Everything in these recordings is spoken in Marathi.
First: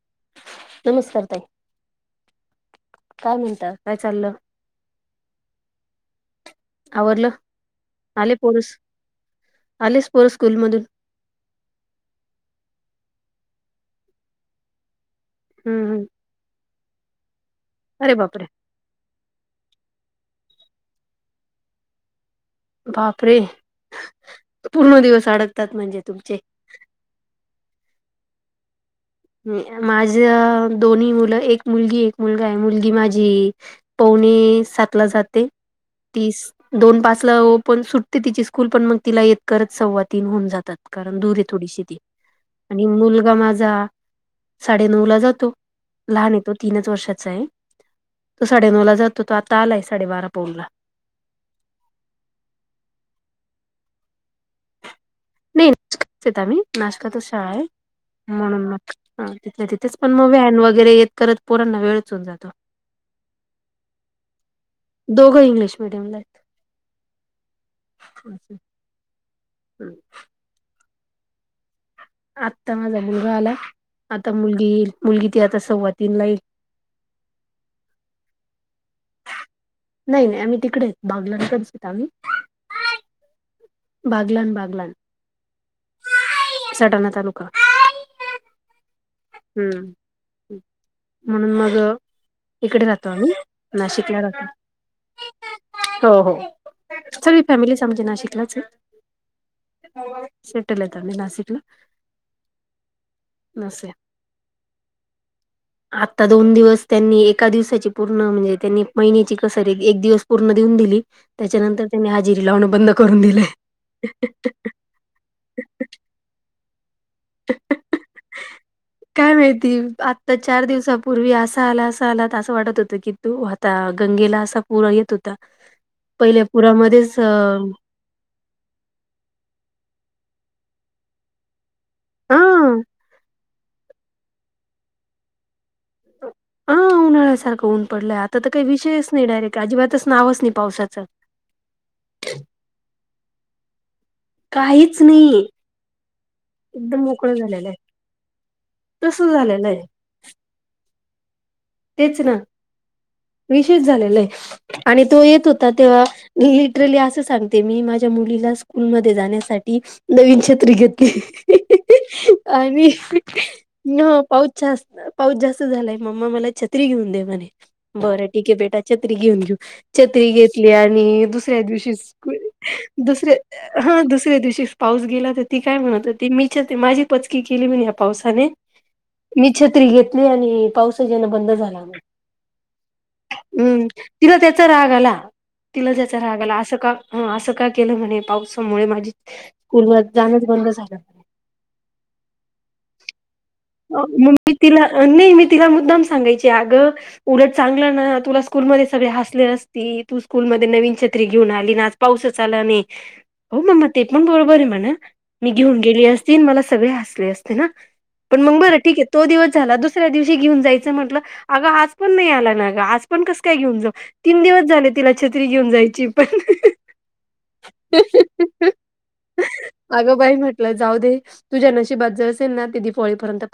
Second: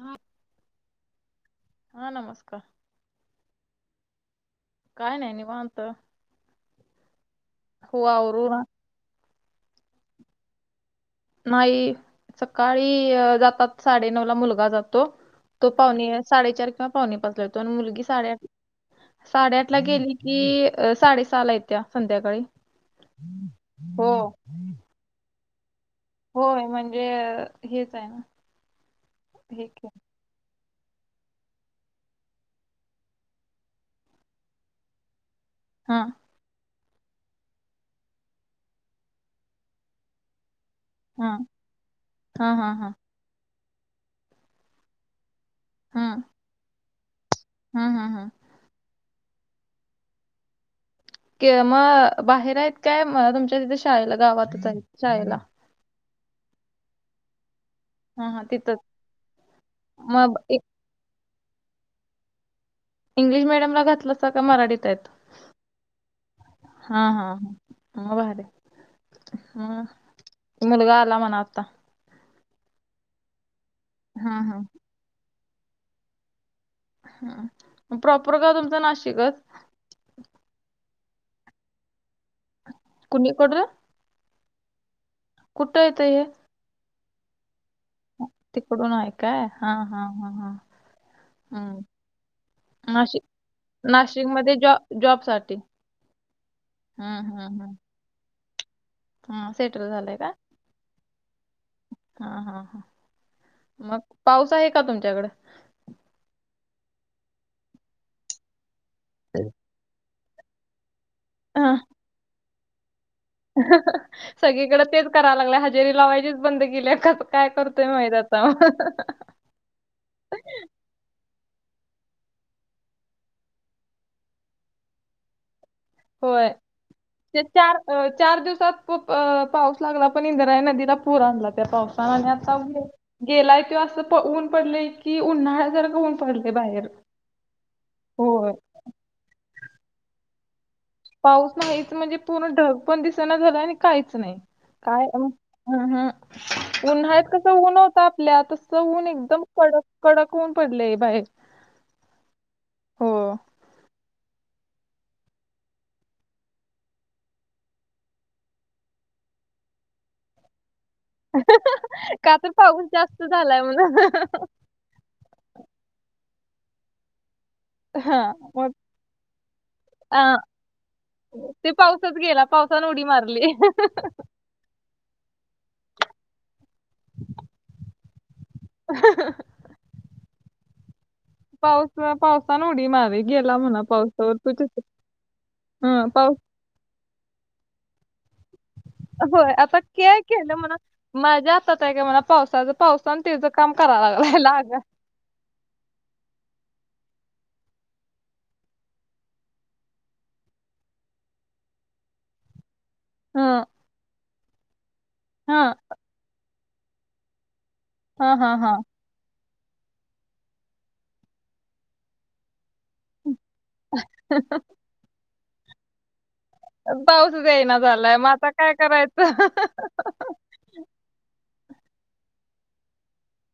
हा. नमस्कार ताई हा नमस्कार काय म्हणता? काय चाललं? काय नाही निवांत आवरलं हो आवरून आलेस पोरं स्कूल मधून? नाही सकाळी जातात साडेनऊला मुलगा जातो तो हम्म हम् पावणे साडेचार किंवा पावणे पाचला येतो आणि मुलगी अरे साडेआठ बापरे साडेआठ ला गेली की अ साडेसहाला येतीया संध्याकाळी. बापरे हो पूर्ण दिवस अडकतात म्हणजे तुमी होय म्हणजे हेच आहे ना. हे नाय की माझ दोन्ही मुलं एक मुलगी एक मुलगा आहे मुलगी माझी पावने सातला जाते. हा. तीस दोन पाचला ओपण सुटते तिची स्कूल पण मग तिला येत करत सव्वा तीन होऊन जातात. कारण हा दूर ये थोडीशी ती हा हा आणि हा मुलगा माझा साडेनऊला जातो लहान आहे तो तीनच वर्षाचा आहे. ह ह ह. तो साडेनऊ ला जातो तो आता आलाय साडेबारा पाऊनला. के म बाहेर आहेत काय तुमच्या तिथे शाळेला गावातच आहेत शाळेला? नाही [unintelligible] येत आम्ही नाशकातचं शाळा आहे. हा हा म्हणून तिथंच मग हा तिथल्या तिथेच पण मग व्हॅन वगैरे येत करत पोरांना वेळचं होवून जातो. इंग्लिश मिडीयमला घातलंस का मराठीत? आहेत दोघं इंग्लिश मिडियमला आहेत हा हा मग भारी असं. हा मुलगा आला म्हणा आत्ता. आत्ता माझा मुलगा आला, आता हा हा मुलगी येईल मुलगी ती आता सव्वातीन ला येईल. हा म प्रॉपर गाव तुमचं नाशिकच? नाही ना ही आम्ही तिकडेच बागलाणकडचे येत आम्ही. कोणी कडलं? बागलाण बागलाण. कुठं येतंय हे? सडाणा तालुका. तिकडून आहे काय हा हम्म हा हा हा म्हणून मग हम्म. इकडे राहतो नाशिक आम्ही नाशिकला नाशिकमध्ये जॉब जॉबसाठी राहतो हो हो. हम्म सगळी हम्म हम्म फॅमिलीच आमची नाशिकलाच आहे. हा सेटल झालंय का सेटल आहेत आम्ही नाशिकला. हा हा हा नसे मग पाऊस आहे का तुमच्याकडे? आता दोन दिवस त्यांनी एका दिवसाची पूर्ण म्हणजे त्यांनी महिन्याची कस रे एक दिवस पूर्ण देऊन दिली त्याच्यानंतर त्यांनी हाजेरी लावन बंद करून दिलयं. अ हं हं सगळीकडं तेच कराय लागलाय हजेरी लावायचीचं बंद केलीया कसं काय करतोय माहित आता म अ हं हं. काय माहिती आत्ता चार दिवसापूर्वी असा आला असा आलात असं वाटत होतं की तो ह ता गंगेला असा पुरा येत होता पहिल्या होय पुरामध्येच अ ते चार अ चार दिवसात खुप अ पाऊस लागला पण इंद्रायणी नदीला पूर आणला त्या पाऊस हा आणि आत्ता हं गेल गेलाय किंवा असं ऊन पडलेय की उन्हाळ्यासारख आं उन्हाळ्यासारखं ऊन पडलंय आता तर होय काही विषयच नाही डायरेक्ट अजिबातच नावच नाही पावसाचं. पाऊस नाहीच म्हणजे पूर्ण ढग पण दिसं ना झालं ना आणि काहीच नाही. काहीच काय म नाही हम्म हम्म. एकदम उन्हाळ्यात मोकळं कस झालेलं ऊन आहे होता आपल्या तसं ऊन तसं एकदम झालेलं कडक आहे कडक ऊन पडलेय बाहेर. तेच ना हो. विशेष झालेले आणि तो येत होता तेव्हा लिटरली असं सांगते मी माझ्या मुलीला स्कूलमध्ये जाण्यासाठी नवीन छत्री घेत का तर पाऊस आणि जास्त झालाय म्हणून. नो पाऊस जास्त पाऊस जास्त झालाय मम्मा मला छत्री घेऊन दे म्हणे. हा बरं ठीक हे मग बेटा छत्री घेऊन घेऊ छत्री अ घेतली आणि दुसऱ्या ते दिवशी पावसात स्कूल गेला पावसानं उडी दुसरे मारली. हा दुसऱ्या दिवशीस पाऊस गेला तर ती काय म्हणत होती मी छत्री माझी पचकी केली मीने या पावसाने. मी छत्री घेतली आणि ही पावसा जना बंध झाला पाऊस म पावसान उडी मारे गेला म्हणा उम पावसावर तिला तू त्याचा चित्र राग आला. तिला हं ज्याचा पाऊस राग आला असं का हा असं का केलं म्हणे पावसामुळे मा होय आता काय केलं म्हणात माझ्या तर त्यागा म्हणा पावसाचा पाऊसानं तीचं काम कराय लागला ह्यांला नई मी तिला मुद्दाम सांगायचे अगं उलट चांगलं ना तुला स्कूलमध्ये सगळे हसले असती तू स्कूलमध्ये नवीन छत्री घेऊन आली ना आज पाऊसच आला नी हो हं मम्मा ते पण बरोबर आहे म्हणा मी हं घेऊन गेली अस तीन मला सगळे हसले असते ना हं पण मग बरं हं ठीक आहे. तो दिवस झाला दुसऱ्या दिवशी घेऊन जायचं म्हटलं अगं आज पण नाही आला ना ग आज पण कसं काय घेऊन जाऊ तीन दिवस झाले तिला छत्री घेऊन जायची पण पाऊसच येयना झालाय मग आता काय करायचं? पलं जाऊ दे तुझ्या नशीबात जे असेल ना ते दीपावली पर्यंत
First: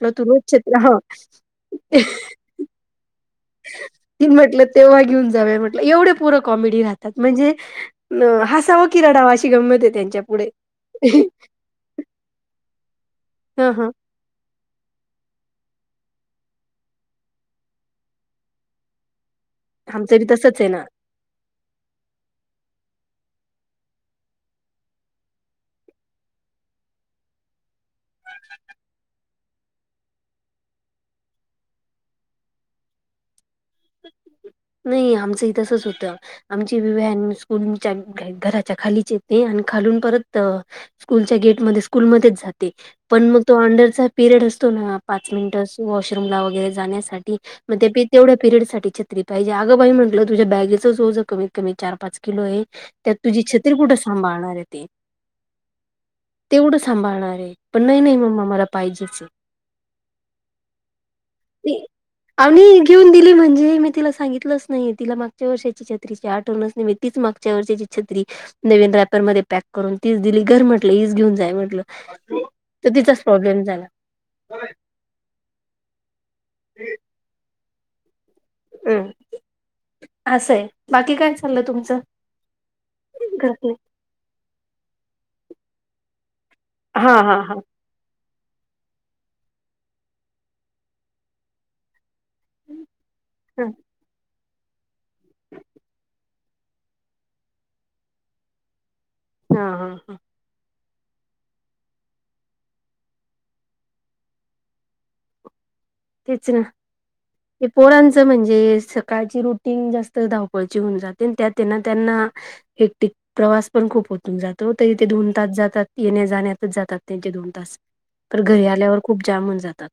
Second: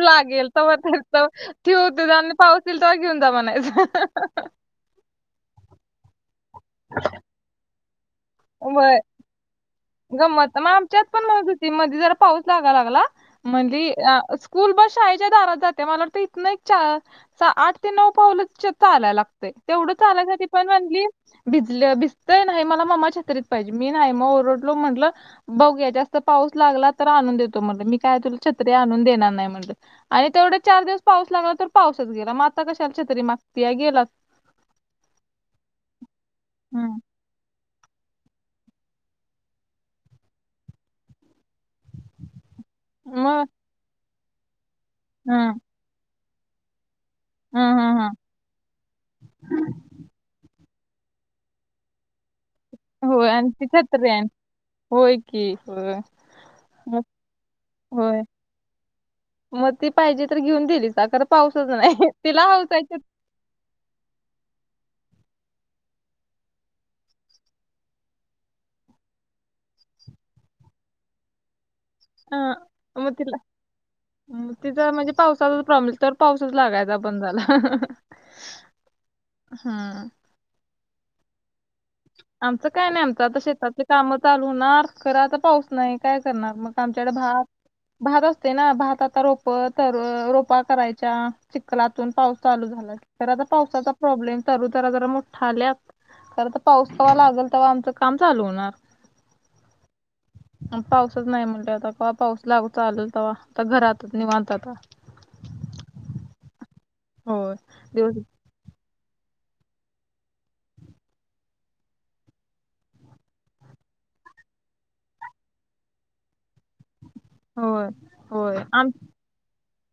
लागेल तेव्हा [unintelligible] ठेऊ तुझा आणि पाऊस येईल तेव्हा घेऊन जा ती म्हणायचं. म्हटलं तेव्हा घेऊन जाऊ या म्हटलं एवढे पोरं कॉमेडी राहतात म्हणजे म हसावं कि रडावा अशी गंमत आहे त्यांच्या पुढे मत म आमच्यात पण मांग होती मध्ये जरा पाऊस लागा लागला ह ह म्हणली स् कूल बस शाळेच्या दारात जाते, मला वाटते ते हितनं एक चा चा आठ ते नऊ पावलं चा चालायला लाग ते तेव्हढा आमचं बी चालायसाठी तसच आहे ना म्हणली भिजलं भिजतय नाही मला मम्मा छतरीत पाहिजे मी नाही म ओरड लो म्हंटलं बघूया जास्त पाऊस लागला तर आनंद येतो म्हटलं मी काय तुला छत्री आणून देणार नाही म्हटलं. आणि तेवढे चार दिवस पाऊस लागला तर पाऊसच गेला म आता कशाला छत्री माग नाही आमचंही तसच होतं आमची वी हम्म वॅन स् कुन च्या घ घराच्या खालीच येते आणि खालून परत अ कूलच्या गेटमध्ये स्कूलमध्येच जाते. पण म मग तो अंडरचा पिरियड असतो ना पाच मिनिट हम्म वॉशरूमला वगैरे जाण्यासा ठी म हम्म ते हम्म पि तेवढ्या पिरयडसाठी छत्री पाहिजे अगं बाई म्हटलं तुझ्या बॅगेच जोज कमीत कमी चार पाच किलो आहे हम्म त्यात होय तुझी आणि ती छत्री कुठे सांभाळणार आहे ते. होय की होय तेवढं सांभाळणार आहे पण नाही नाही मम्मा मला पाहिजेच. म ती पाहिजे तर घेऊन दिलीच खरं पाऊसच नाही तिला हाऊस आहे येऊन दिली म्हणजे मी तिला सांगितलंच नाही तिला मागच्या वर्षाची छत्रीची आठवणच नाही मी तीच मागच्या वर्षाची छत्री नवीन रायपरमध्ये पॅक करून तीच दिली घर म्हटलं हीच घेऊन जाय म्हटलं. अं तर म तिचाच तिला प्रॉब्लेम झाला म तिझा म्हणजे पावसाचा प्रॉमिस तर पाऊसच लागायचा बंद झाला. हम्म हा. असं आहे बाकी काय चाललं तुमचं? आमचं काय नाही आमचं आता घरातले शेतातले कामं चालू होणार खरं आता पाऊस नाही काय करणार मग. आमच्याकडे हा हा भा हा भात असते ना भात आता रोप तर रोपा करायच्या चिककलातून पाऊस चालू झाला तर पावसाचा प्रॉब्लेम तरु तर जरा मोठा आल्या कार पाऊस कवा लागेल तेव्हा आमचं काम चालू होणार. नां पाऊसच नाही म्हटले आता केव्हा पाऊस लागू चालेल तेव्हा का घरातच निवांत आता. तेच ना होय ते दिवस पोरांचा म्हणजे सकाळची रु टिन जास्त धाऊपळची होऊन जाते अन त्या तेन त्यांना हेक्टिक प्रवास पण खूप होतून जातो ते इथे दोन तास जातात येण्या जाण्यातच जातात त्यांचे दोन तास होय तर होय घरी आल्यावर खूप जामण जातात.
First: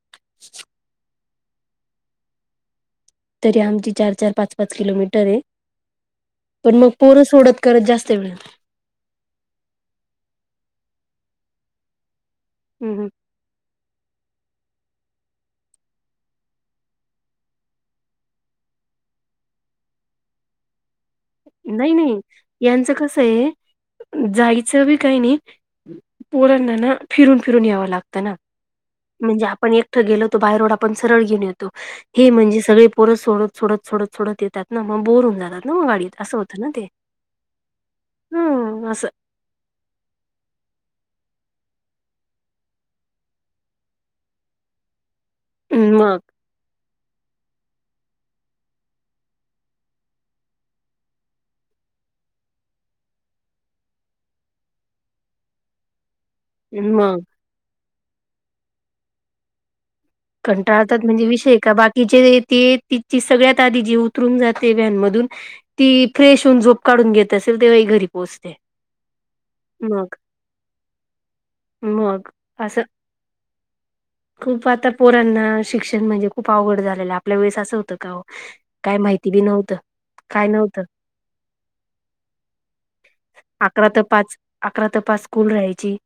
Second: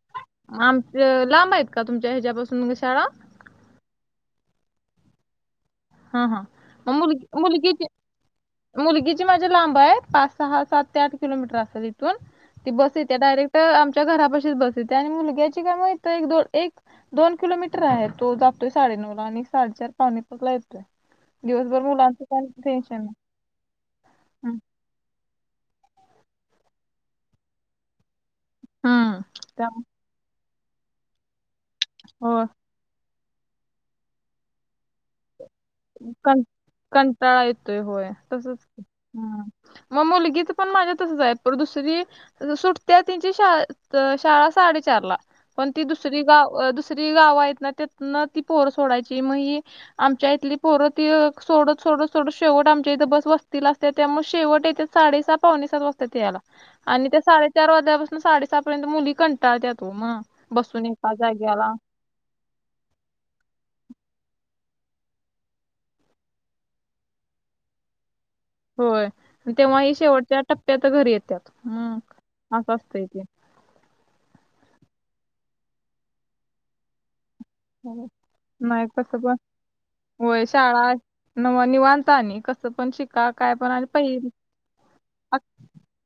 अ लांब आहेत का तुमच्या ह्याच्यापासून शाळा? तरी आमची चार-चार पाच-पाच किलोमीटर आहे. हां हां पण मग पोरं मुलगी सोडत करत मुलगीची जास्त वेळ मुलगीची माझी लांब आहे पाच सहा सात ते आठ किलोमीटर असेल इथून ती हं, बस हं. येते डायरेक् ट आमच्या घरापाशीच बस येते आणि मुलग्याची काय माहित एक दोन एक दोन किलोमीटर आहे तो जातोय साडेनऊ ला आणि साडेचार पाउणे पाचला येतोय. दिवसभर नाही नाही मुलांचं काय यांचं टेन्शन नाही कस आहे? हम्म जायचं बी काही नाही पोरांनाना फिरून-फिरून यावं लाग तं ना हम्म म्हणजे आपण त्यामुळे एकटा गेलो तर बाहेर वळ आपण सरळ घेऊन येतो हे होय म्हणजे सगळे पोरं सोडत सोडत सोडत सोडत येतात ना मग बोर होऊ जातात ना. गाडीत असं कं होतं ना ते. कंटाळा येतोय होय तसच हम्म असं हा. म मुलगीचा पण माझ्या तसचं आहे पर दुसरी सुटत्या तीनची शाळा तर साडेचार ला पण ती मग दुसरी गावं अ दुस सरी गाव आहेत ना त्यातनं ती पोरं सोडायची मग आमच्या इथली पोरं ती सोडत सोडत सोडत शेवट आमच्या इथं बस वसतीला असते त्यामुळे शेवट येते साडेसात पावणे सात वाजते त्याला आणि त्या मग साडेचार वाजल्यापासून साडेसहा पर्यंत मुली कंटाळत्या तो म. कंटाळतात म्हणजे विषय का बा तिचे ते तिची सगळ्यात आदी जी उतरून जाते व्हॅन मधून ती फ्रेश होऊन झोप काढून घेत असेल तेव्हा ही घरी पोहोचते. होय तेव्हा ही मग शेवटच्या टप्प्यात घरी येत्याात हम्म असं असतं इथे. खूप आता पोरांना शिक्षण म्हणजे खूप आवड झालेला आपल्या वेळेस अस तं का हो नाही काय कसं माहिती पण बी नव्हतं. होय काय नव्हतं. शाळा नव निवांता आणि कसं पण शिका काय पण आणि अकरा ते पहि पाच अकरा ते पाच स्कूल राहायची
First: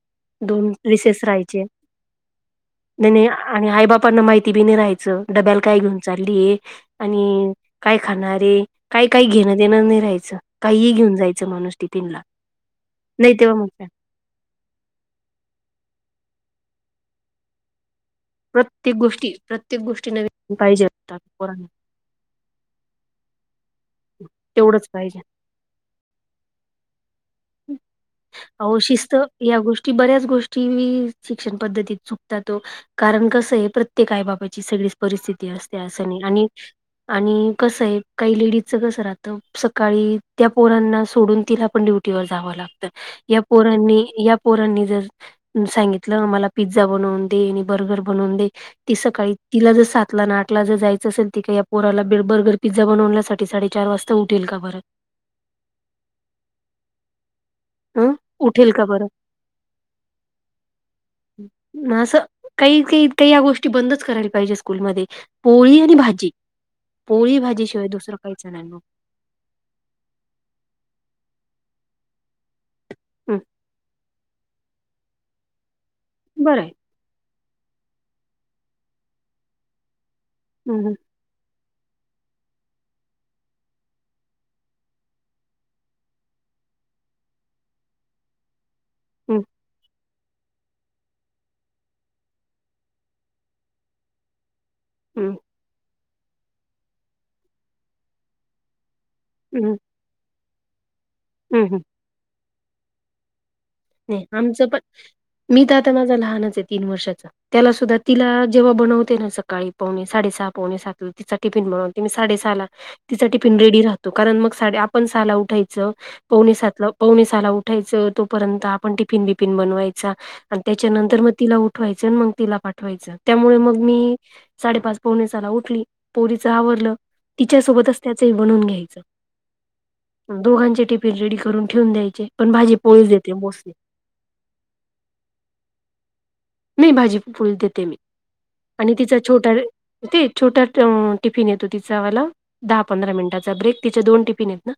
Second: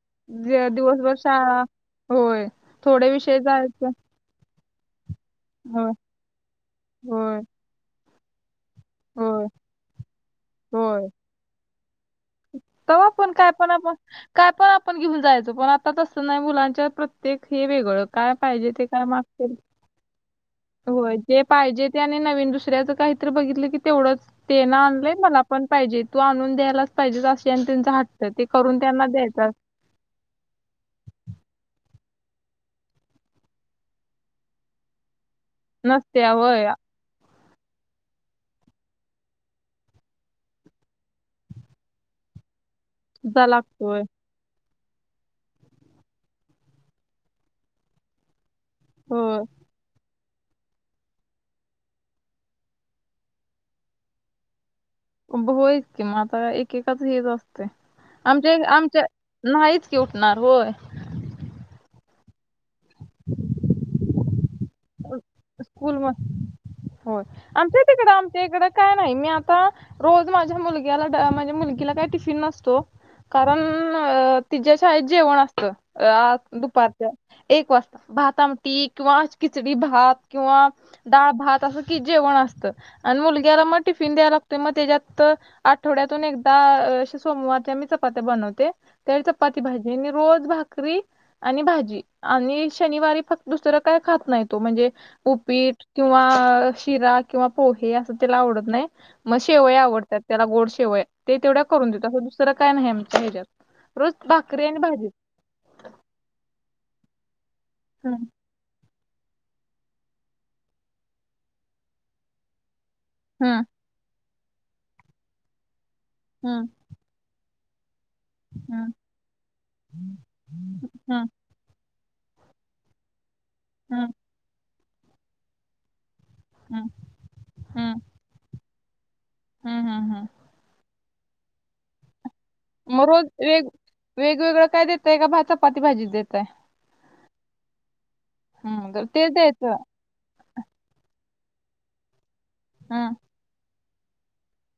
जे दोन दिवसभर रीसेस शाळा राहायचे. होय थोडे विषय जायचं पण ना माहिती बी नाही राहायचं डब्याला काय होय घेऊन चालली आहे होय आणि काय खाणार आहे? काही काही होय घेणं देणं नाही राहायचं काही ही होय घेऊन जायचं माणूस टिफिला. तवा पण काय पण आपण काय पण आपण घेऊन जायचं पण आता तसं नाही मुलांच्या प्रत्येक हे वेगळं काय पाहिजे ते प्रत्येक काय गोष्टी, मागतील प्रत्येक गोष्टी नवीन पाहिजे. होय होतात जे पोरांना पाहिजे ते आणि नवीन दुसऱ्याच काहीतरी बघितलं की तेवढंच तेना तेवढंच आणलंय पाहिजे मला पण पाहिजे तू आणून द्यायलाच पाहिजे असे आणि त्यांचं हट्ट ते करून त्यांना द्यायचं. ची बऱ्याच गोष्टी मी शिक्षण पद्धतीत चुकतातो कारण कसं आहे प्रत्येक आई बाबाची सगळीच परिस्थिती असते असंनी नसत्या आणि होय आणि कसं आहे काही लेडीजच कसं राहतं सकाळी त्या पोरांना सोडून तिला पण ड्युटी वर जाव लागत. या तुझा लागतोय पोरांनी या पोरांनी जर सांगितलं मला पिझ्झा बनवून दे आणि बर्गर बनवून दे. ती सकाळी होय तिला जसात तुला ना आठला जर जायचं असेल तर या पोराला बर्गर, पिझ्झा बनवण्यासाठी साडेचार वाजता उठेल का बरं? होयच कि मग आता एकेकाच हेच अस तय अं? आमच्या, उठेल का आमच्या बरं? नाहीच की उठणार होय. असं काही, काही, ‌ काही या गोष्टी बंदच करायला पाहिजे स्कूलमध्ये. पोळी आणि स्कूल भाजी, होय पोळी आमच्या भाजीशिवाय तिकडं दुसरं आमच्या काहीच नाही इकडं मग. काय नाही मी आता रोज माझ्या मुलग्याला, ‌ माझ्या मुलगीला काहीच टिफिन असतो हं कारण अ तिझ्या शाळेत जेवण असतं आ बरं आहे. दुपार एक वाजता भात आमटी किंवा खिचडी भात किंवा हं हं डाळ भात असं की जेवण असतं आणि मुलग्याला मग टिफिन द्यायला लागतोय. मग त्याच्यात आठवड्यातून एकदा अ असे सोमवारच्या मी चपात्या बनवते. त्यावेळी हं चपाती भाजी आणि रोज भा करी आणि भाजी आणि शनिवारी फक्त दुसरं काय खात नाही तो. म्हणजे हं उपीट किंवा शिरा किंवा पोहे असं तिला आवडत नाही, मग हं शेवया आवडत त्यात त्याला गोड शेवया. ते तेवढ्या हं हं करून देतो असं दुसरं काय नाही आमच्या ह्याच्यात. रोज नाही भाकरी आमचं पण आणि भाजी. मी तर आता माझा लहानच आहे तीन वर्षाचा. त्याला सुद्धा हम्म तिला जेव्हा बनवते ना सकाळी पावणे साडे सहा पावणे सातला तिचा टिफिन बनवते मी साडे सहाला तिचा टिफीन हम्म रेडी राहतो कारण मग साडी आपण सहाला उठायचं. पावणे हम्म सातला पावणे सहाला उठायचं, तोपर्यंत हम्म आपण टिफिन बिफिन बनवायचा आणि त्याच्यानंतर हम्म मग तिला उठ ठवायच आणि मग तिला पाठवायचं. त्यामुळे मग हम्म मी साडेपाच पावणे सहाला उठली पोरीच हम्म आवरलं, तिच्या हम्म सोबतच त्याचही बनवून घ्यायचं. हम्म हम्म दोघांचे टिफिन रेडी करून ठेवून द्यायचे, पण भाजी मग पोळीच दे रोज वेग वेगवेगळं काय देताय, का चपाती भाजीच देताय? नाही भाजी पोळी देते मी हम्म आणि तर तिचा तेच छोटा द्यायचं ते छोटा अ टिफिन येतो तिचावाल. दहा पंधरा हम्म मिनटात तिचा ब्रेक तिचे दोन टिफीन आहेत ना,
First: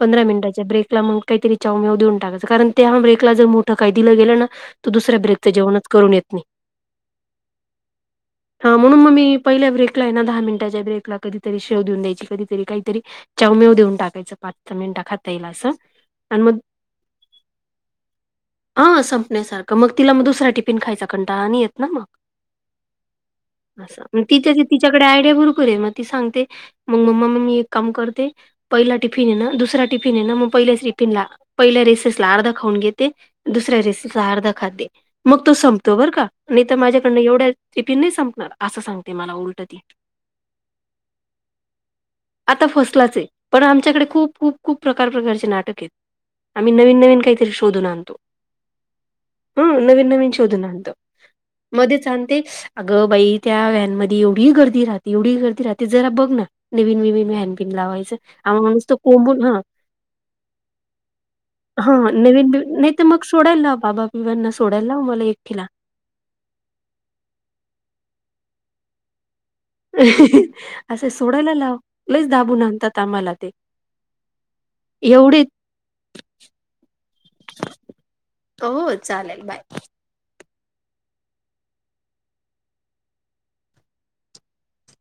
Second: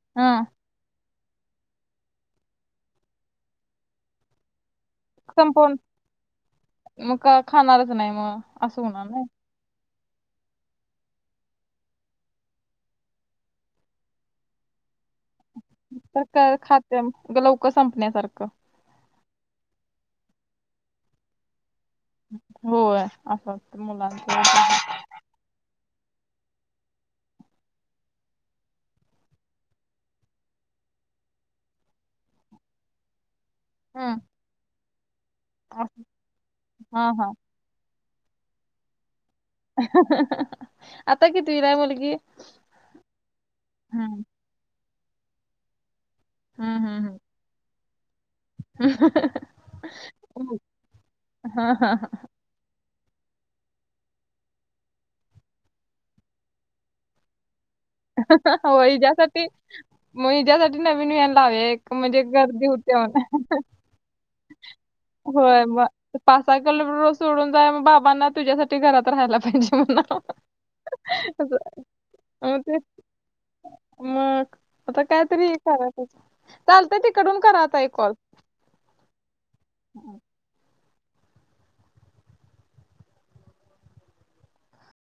पंधरा हम्म मिनिटाच्या ब्रेकला मग काहीतरी च्याऊ म्याऊ देऊन टाकायचं. कारण त्या ब्रेकला जर मोठं काही दिलं गेलं ना, तर दुसऱ्या ब्रेकचं संपवून जेवणच करून येत नाही मग काय खाणारच नाही, मग हा असं म्हणून होणार मग ना. मी पहिल्या ब्रेकला आहे ना दहा मिनटाच्या ब्रेकला कधीतरी शेव देऊन द्यायची. कधीतरी काहीतरी चाऊ म्याऊ देऊन टाकायचं पाच मिनिटं खाता येईल असं. आणि काहीतर मग खाद्य लवकर संपण्यासारखं हा संपण्यासारखं, मग तिला मग दुसरा टिफिन खायचा कंटाळा नाही येत ना मग. होय असं मुलांच असं ति तिच्याकडे आयडिया भरपूर आहे, मग ती सांगते मग मम्मा मग मी एक काम करते पहिला टिफिन आहे ना दुसरा टिफिन आहे ना मग पहिल्या टिफिनला पहिल्या रेसेसला अर्धा खाऊन घेते. दुसऱ्या हम्म रेसेसला अर्धा खाते. मग तो संपतो बरं का आणि तर हां, माझ्याकडनं हां. एवढ्या टिफिन नाही संपणार असं सांगते मला उल [unintelligible] कितवीला आहे मुलगी? आता फसलाच आहे, पण आमच्याकडे हं. खूप खूप खुप प्रकार प्रकारचे नाटक आहेत. आम्ही हं, नवीन हं, हं. नवीन काहीतरी शोधून आणतो. हं नवीन नवीन हं. शोधून आणतो. हां, हां. मध्येच आन ते अगं बाई त्या वैनमधी एवढी गर्दी राहते, एवढी गर्दी राहते जरा बघ ना. नवीन बिवीन व्हैन बीन लावाय आ म हो नूस्ता कोमबून हिच्यासाठी हा मग हिच्यासाठी नवीन व्हॅन लावूया हा एक म्हणजे नवीन गर्दी बिवीन होते नहीतर मग म्हणा. सोडेल ला बाबा बिबांना सोडायला लाव मला एकटीला वय पायसकलो रो सोडून जाय मग बाबांना तुझ्यासाठी घरात राहायला पाहिजे. म्हणा. असं सोडायला लाव लयच मग दाबून ते आणतात आम्हाला ते. मग आता एवढे कायतरी करायचच चालतंय तिकडून करा आता एक कॉल. हो, हो चालेल बाय.